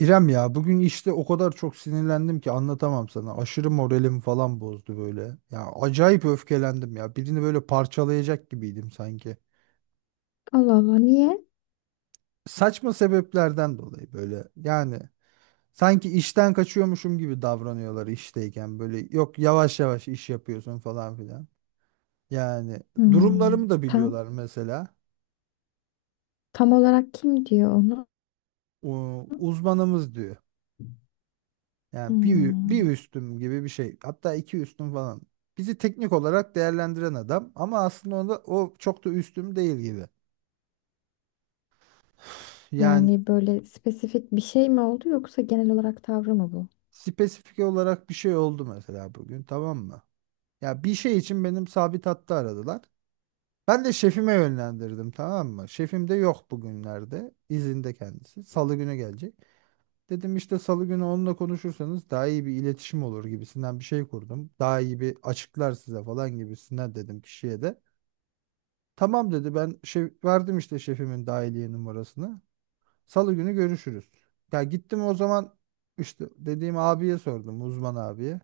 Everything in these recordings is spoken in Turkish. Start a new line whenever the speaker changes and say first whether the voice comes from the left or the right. right: İrem ya bugün işte o kadar çok sinirlendim ki anlatamam sana. Aşırı moralim falan bozdu böyle. Ya acayip öfkelendim ya. Birini böyle parçalayacak gibiydim sanki.
left: Allah Allah niye?
right: Saçma sebeplerden dolayı böyle. Yani sanki işten kaçıyormuşum gibi davranıyorlar işteyken böyle. Yok yavaş yavaş iş yapıyorsun falan filan. Yani
left: Hmm,
right: durumlarımı da
left: Tam
right: biliyorlar mesela.
left: tam olarak kim diyor onu?
right: O, uzmanımız diyor. Yani bir
left: Hmm,
right: üstüm gibi bir şey. Hatta iki üstüm falan. Bizi teknik olarak değerlendiren adam ama aslında onda o çok da üstüm değil gibi. Yani
left: Yani böyle spesifik bir şey mi oldu yoksa genel olarak tavrı mı bu?
right: spesifik olarak bir şey oldu mesela bugün, tamam mı? Ya bir şey için benim sabit hattı aradılar. Ben de şefime yönlendirdim, tamam mı? Şefim de yok bugünlerde. İzinde kendisi. Salı günü gelecek. Dedim işte salı günü onunla konuşursanız daha iyi bir iletişim olur gibisinden bir şey kurdum. Daha iyi bir açıklar size falan gibisinden dedim kişiye de. Tamam dedi, ben şef verdim işte şefimin dahiliye numarasını. Salı günü görüşürüz. Ya gittim o zaman işte dediğim abiye sordum, uzman abiye.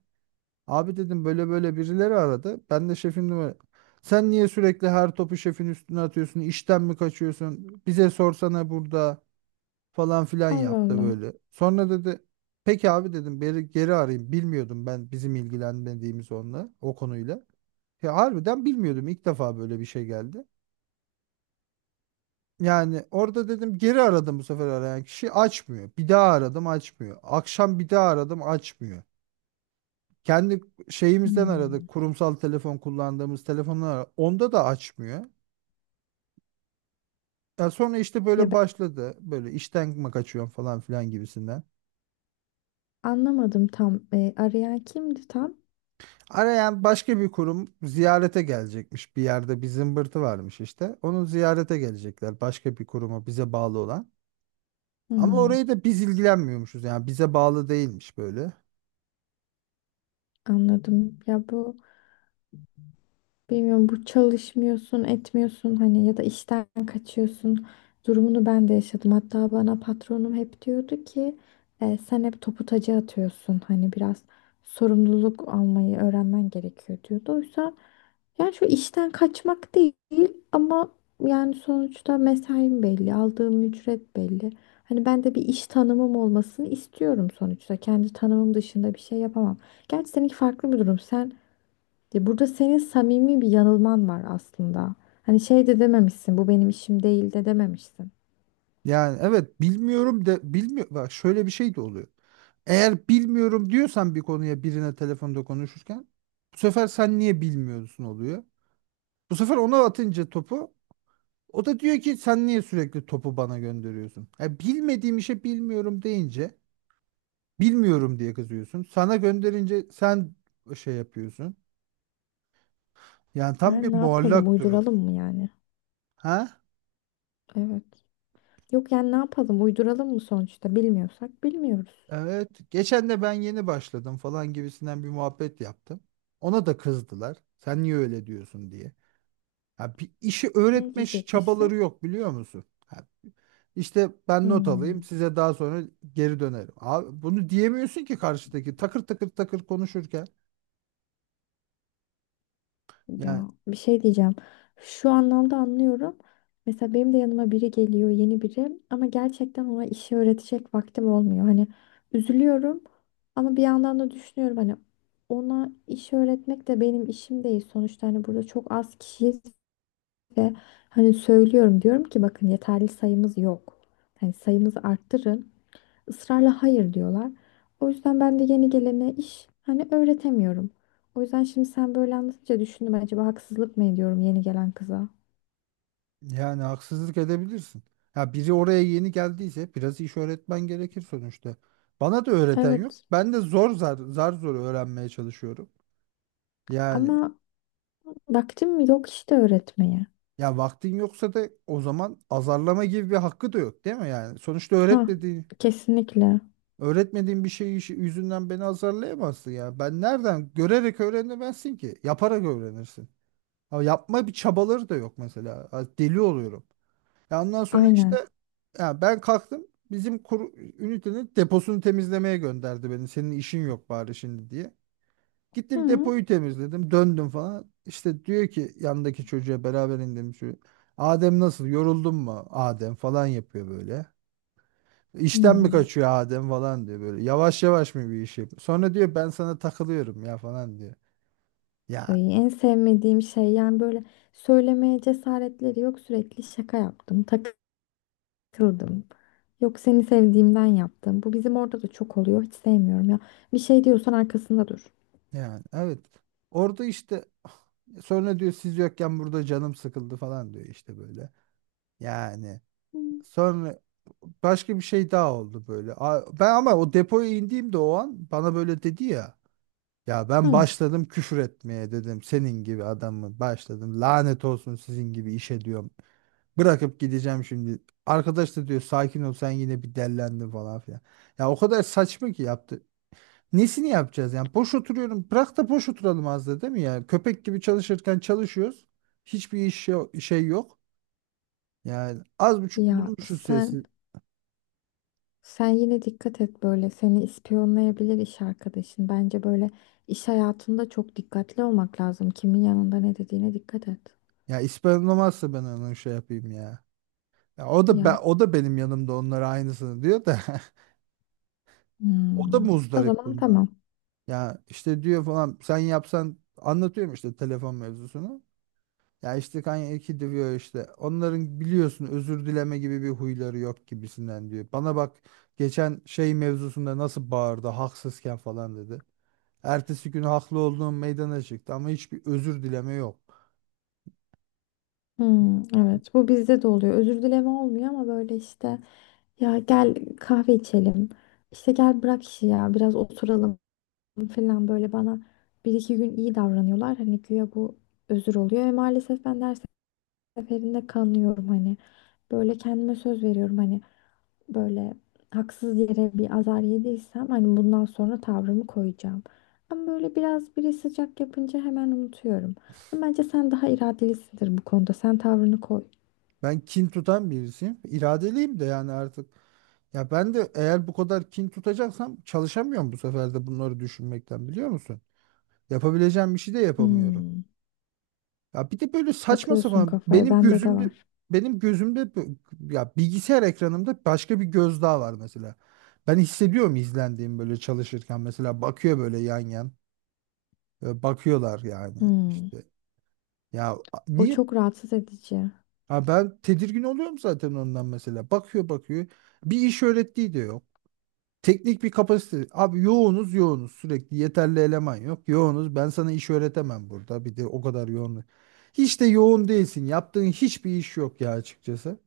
right: Abi dedim, böyle böyle birileri aradı. Ben de şefin numara. Sen niye sürekli her topu şefin üstüne atıyorsun? İşten mi kaçıyorsun? Bize sorsana burada, falan filan
left: Allah
right: yaptı
left: Allah.
right: böyle. Sonra dedi peki abi, dedim geri arayayım. Bilmiyordum ben, bizim ilgilenmediğimiz onunla, o konuyla. Ya harbiden bilmiyordum, ilk defa böyle bir şey geldi. Yani orada dedim geri aradım, bu sefer arayan kişi açmıyor. Bir daha aradım, açmıyor. Akşam bir daha aradım, açmıyor. Kendi şeyimizden
left: Hmm.
right: aradık. Kurumsal telefon kullandığımız telefonlar aradık. Onda da açmıyor. Ya sonra işte
left: Ya
right: böyle
left: ben
right: başladı. Böyle işten mi kaçıyorum falan filan gibisinden.
left: anlamadım tam. E, arayan kimdi tam?
right: Arayan başka bir kurum, ziyarete gelecekmiş. Bir yerde bir zımbırtı varmış işte. Onun ziyarete gelecekler. Başka bir kuruma bize bağlı olan. Ama
left: Hmm,
right: orayı da biz ilgilenmiyormuşuz. Yani bize bağlı değilmiş böyle.
left: Anladım. Ya bu Bilmiyorum, bu çalışmıyorsun, etmiyorsun, hani ya da işten kaçıyorsun durumunu ben de yaşadım. Hatta bana patronum hep diyordu ki "E, sen hep topu taca atıyorsun. Hani biraz sorumluluk almayı öğrenmen gerekiyor," diyordu. Oysa yani şu işten kaçmak değil ama yani sonuçta mesaim belli, aldığım ücret belli. Hani ben de bir iş tanımım olmasını istiyorum sonuçta. Kendi tanımım dışında bir şey yapamam. Gerçi seninki farklı bir durum. Sen, ya burada senin samimi bir yanılman var aslında. Hani şey de dememişsin, bu benim işim değil de dememişsin.
right: Yani evet bilmiyorum de, bilmiyor. Bak şöyle bir şey de oluyor. Eğer bilmiyorum diyorsan bir konuya, birine telefonda konuşurken, bu sefer sen niye bilmiyorsun oluyor. Bu sefer ona atınca topu, o da diyor ki sen niye sürekli topu bana gönderiyorsun? Ya bilmediğim işe bilmiyorum deyince, bilmiyorum diye kızıyorsun. Sana gönderince sen şey yapıyorsun. Yani tam bir
left: Yani ne yapalım,
right: muallak durum.
left: uyduralım mı yani?
right: Ha?
left: Evet. Yok yani ne yapalım, uyduralım mı sonuçta? Bilmiyorsak bilmiyoruz.
right: Evet, geçen de ben yeni başladım falan gibisinden bir muhabbet yaptım. Ona da kızdılar. Sen niye öyle diyorsun diye. Ha, bir işi
left: Ne
right: öğretme çabaları
left: diyecekmişsin?
right: yok, biliyor musun? Ha, işte ben not alayım,
left: Hmm.
right: size daha sonra geri dönerim. Abi bunu diyemiyorsun ki karşıdaki takır takır takır konuşurken. Yani,
left: Ya bir şey diyeceğim. Şu anlamda anlıyorum. Mesela benim de yanıma biri geliyor, yeni biri ama gerçekten ona işi öğretecek vaktim olmuyor. Hani üzülüyorum ama bir yandan da düşünüyorum hani ona iş öğretmek de benim işim değil sonuçta, hani burada çok az kişiyiz ve hani söylüyorum, diyorum ki bakın yeterli sayımız yok. Hani sayımızı arttırın, ısrarla hayır diyorlar. O yüzden ben de yeni gelene iş hani öğretemiyorum. O yüzden şimdi sen böyle anlatınca düşündüm, acaba haksızlık mı ediyorum yeni gelen kıza?
right: yani, haksızlık edebilirsin. Ya biri oraya yeni geldiyse biraz iş öğretmen gerekir sonuçta. Bana da öğreten yok.
left: Evet
right: Ben de zar zor öğrenmeye çalışıyorum. Yani.
left: ama vaktim yok işte öğretmeye.
right: Ya vaktin yoksa da o zaman azarlama gibi bir hakkı da yok, değil mi yani? Sonuçta
left: Ha,
right: öğretmediğin,
left: kesinlikle,
right: öğretmediğin bir şey yüzünden beni azarlayamazsın ya. Ben nereden görerek öğrenemezsin ki? Yaparak öğrenirsin. Ama yapma bir çabaları da yok mesela. Ha, deli oluyorum. Ya ondan sonra
left: aynen.
right: işte, ya ben kalktım bizim ünitenin deposunu temizlemeye gönderdi beni. Senin işin yok bari şimdi diye. Gittim
left: Hı.
right: depoyu temizledim. Döndüm falan. İşte diyor ki yandaki çocuğa, beraber indiğim çocuğa. Adem nasıl? Yoruldun mu? Adem falan yapıyor böyle. İşten mi
left: Hmm.
right: kaçıyor Adem falan diyor böyle. Yavaş yavaş mı bir iş yapıyor? Sonra diyor ben sana takılıyorum ya falan diyor. Ya
left: Ay, en sevmediğim şey yani böyle, söylemeye cesaretleri yok, sürekli şaka yaptım, takıldım. Yok, seni sevdiğimden yaptım. Bu bizim orada da çok oluyor. Hiç sevmiyorum ya. Bir şey diyorsan arkasında dur.
right: yani evet. Orada işte, sonra diyor siz yokken burada canım sıkıldı falan diyor işte böyle. Yani
left: Hı.
right: sonra başka bir şey daha oldu böyle. Ben ama o depoya indiğimde o an bana böyle dedi ya. Ya ben
left: Hı.
right: başladım küfür etmeye, dedim senin gibi adamı başladım. Lanet olsun sizin gibi işe, diyorum. Bırakıp gideceğim şimdi. Arkadaş da diyor sakin ol, sen yine bir dellendin falan filan. Ya o kadar saçma ki yaptı. Nesini yapacağız yani? Boş oturuyorum. Bırak da boş oturalım az da, değil mi ya? Köpek gibi çalışırken çalışıyoruz. Hiçbir iş şey yok. Yani az buçuk
left: Ya
right: bulmuşuz sesi.
left: sen yine dikkat et, böyle seni ispiyonlayabilir iş arkadaşın. Bence böyle iş hayatında çok dikkatli olmak lazım. Kimin yanında ne dediğine dikkat et.
right: Ya ispanlamazsa ben onun şey yapayım ya. Ya o da
left: Ya,
right: o da benim yanımda onlara aynısını diyor da o da
left: hmm. O
right: muzdarip
left: zaman
right: bundan.
left: tamam.
right: Ya işte diyor falan sen yapsan, anlatıyorum işte telefon mevzusunu. Ya işte Kanye diyor, işte onların biliyorsun özür dileme gibi bir huyları yok gibisinden diyor. Bana bak, geçen şey mevzusunda nasıl bağırdı haksızken falan dedi. Ertesi gün haklı olduğum meydana çıktı ama hiçbir özür dileme yok.
left: Hmm, evet, bu bizde de oluyor. Özür dileme olmuyor ama böyle işte, ya gel kahve içelim. İşte gel bırak işi ya, biraz oturalım falan, böyle bana bir iki gün iyi davranıyorlar. Hani güya bu özür oluyor ve maalesef ben ders seferinde kanıyorum hani. Böyle kendime söz veriyorum hani, böyle haksız yere bir azar yediysem hani bundan sonra tavrımı koyacağım. Ama böyle biraz biri sıcak yapınca hemen unutuyorum. Ama bence sen daha iradelisindir bu konuda. Sen tavrını koy.
right: Ben kin tutan birisiyim. İradeliyim de yani artık. Ya ben de eğer bu kadar kin tutacaksam çalışamıyorum bu sefer de, bunları düşünmekten, biliyor musun? Yapabileceğim bir şey de yapamıyorum.
left: Hmm,
right: Ya bir de böyle saçma
left: takıyorsun
right: sapan
left: kafaya.
right: benim
left: Bende de
right: gözümde
left: var.
right: benim gözümde ya bilgisayar ekranımda başka bir göz daha var mesela. Ben hissediyorum izlendiğim böyle çalışırken, mesela bakıyor böyle yan yan. Böyle bakıyorlar yani
left: Hmm,
right: işte. Ya
left: o
right: niye?
left: çok rahatsız edici.
right: Ha, ben tedirgin oluyorum zaten ondan mesela. Bakıyor bakıyor. Bir iş öğrettiği de yok. Teknik bir kapasite. Abi yoğunuz yoğunuz. Sürekli yeterli eleman yok. Yoğunuz. Ben sana iş öğretemem burada. Bir de o kadar yoğun. Hiç de yoğun değilsin. Yaptığın hiçbir iş yok ya açıkçası.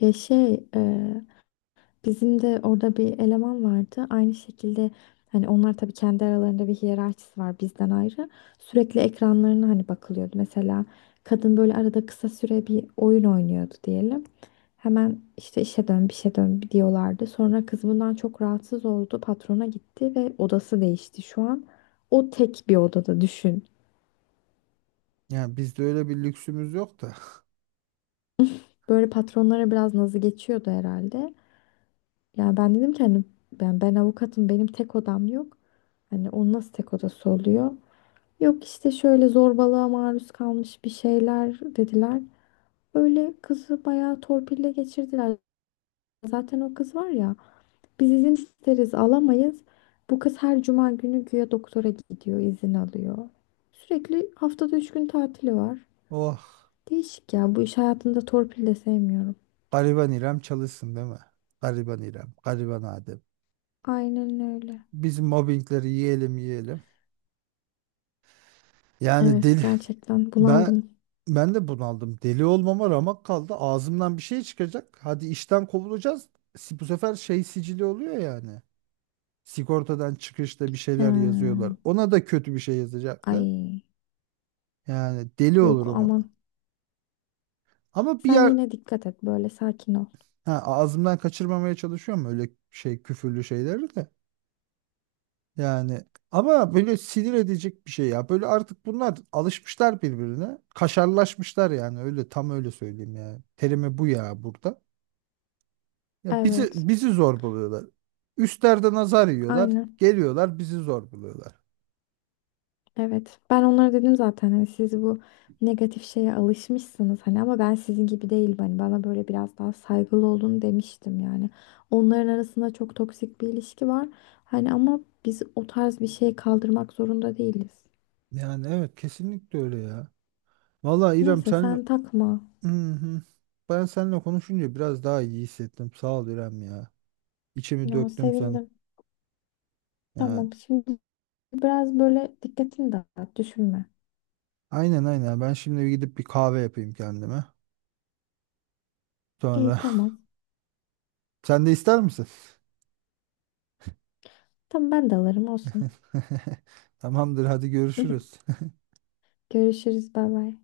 left: Ya şey, e, Bizim de orada bir eleman vardı. Aynı şekilde hani onlar tabii kendi aralarında bir hiyerarşisi var bizden ayrı. Sürekli ekranlarına hani bakılıyordu. Mesela kadın böyle arada kısa süre bir oyun oynuyordu diyelim. Hemen işte işe dön, bir şey dön diyorlardı. Sonra kız bundan çok rahatsız oldu. Patrona gitti ve odası değişti şu an. O tek bir odada, düşün.
right: Yani bizde öyle bir lüksümüz yok da.
left: Böyle patronlara biraz nazı geçiyordu herhalde. Yani ben dedim ki hani ben avukatım, benim tek odam yok. Hani onun nasıl tek odası oluyor? Yok, işte şöyle zorbalığa maruz kalmış bir şeyler dediler. Öyle kızı bayağı torpille geçirdiler. Zaten o kız var ya, biz izin isteriz alamayız. Bu kız her cuma günü güya doktora gidiyor, izin alıyor. Sürekli haftada 3 gün tatili var.
right: Oh.
left: Değişik ya, bu iş hayatında torpil de sevmiyorum.
right: Gariban İrem çalışsın, değil mi? Gariban İrem. Gariban Adem.
left: Aynen öyle.
right: Biz mobbingleri yiyelim yiyelim. Yani deli.
left: Evet, gerçekten
right: Ben
left: bunaldım.
right: ben de bunaldım. Deli olmama ramak kaldı. Ağzımdan bir şey çıkacak. Hadi işten kovulacağız. Bu sefer şey sicili oluyor yani. Sigortadan çıkışta bir şeyler
left: He.
right: yazıyorlar. Ona da kötü bir şey yazacaklar.
left: Ay.
right: Yani deli
left: Yok
right: olurum
left: aman.
right: ona. Ama bir
left: Sen
right: yer,
left: yine dikkat et, böyle sakin ol.
right: ha, ağzımdan kaçırmamaya çalışıyorum öyle şey küfürlü şeyleri de. Yani ama böyle sinir edecek bir şey ya. Böyle artık bunlar alışmışlar birbirine. Kaşarlaşmışlar yani, öyle tam öyle söyleyeyim yani. Terimi bu ya burada. Ya bizi
left: Evet.
right: bizi zor buluyorlar. Üstlerde nazar yiyorlar.
left: Aynen.
right: Geliyorlar bizi zor buluyorlar.
left: Evet. Ben onlara dedim zaten hani siz bu negatif şeye alışmışsınız hani, ama ben sizin gibi değilim, hani bana böyle biraz daha saygılı olun demiştim yani. Onların arasında çok toksik bir ilişki var. Hani ama biz o tarz bir şey kaldırmak zorunda değiliz.
right: Yani evet, kesinlikle öyle ya. Vallahi İrem,
left: Neyse, sen takma.
right: ben seninle konuşunca biraz daha iyi hissettim. Sağ ol İrem ya. İçimi
left: Ya,
right: döktüm sana.
left: sevindim.
right: Yani
left: Tamam, şimdi biraz böyle dikkatini dağıt, düşünme.
right: aynen aynen. Ben şimdi bir gidip bir kahve yapayım kendime.
left: İyi,
right: Sonra
left: tamam.
right: sen de ister misin?
left: Tamam, ben de alırım, olsun.
right: Tamamdır, hadi görüşürüz.
left: Görüşürüz. Bay bay.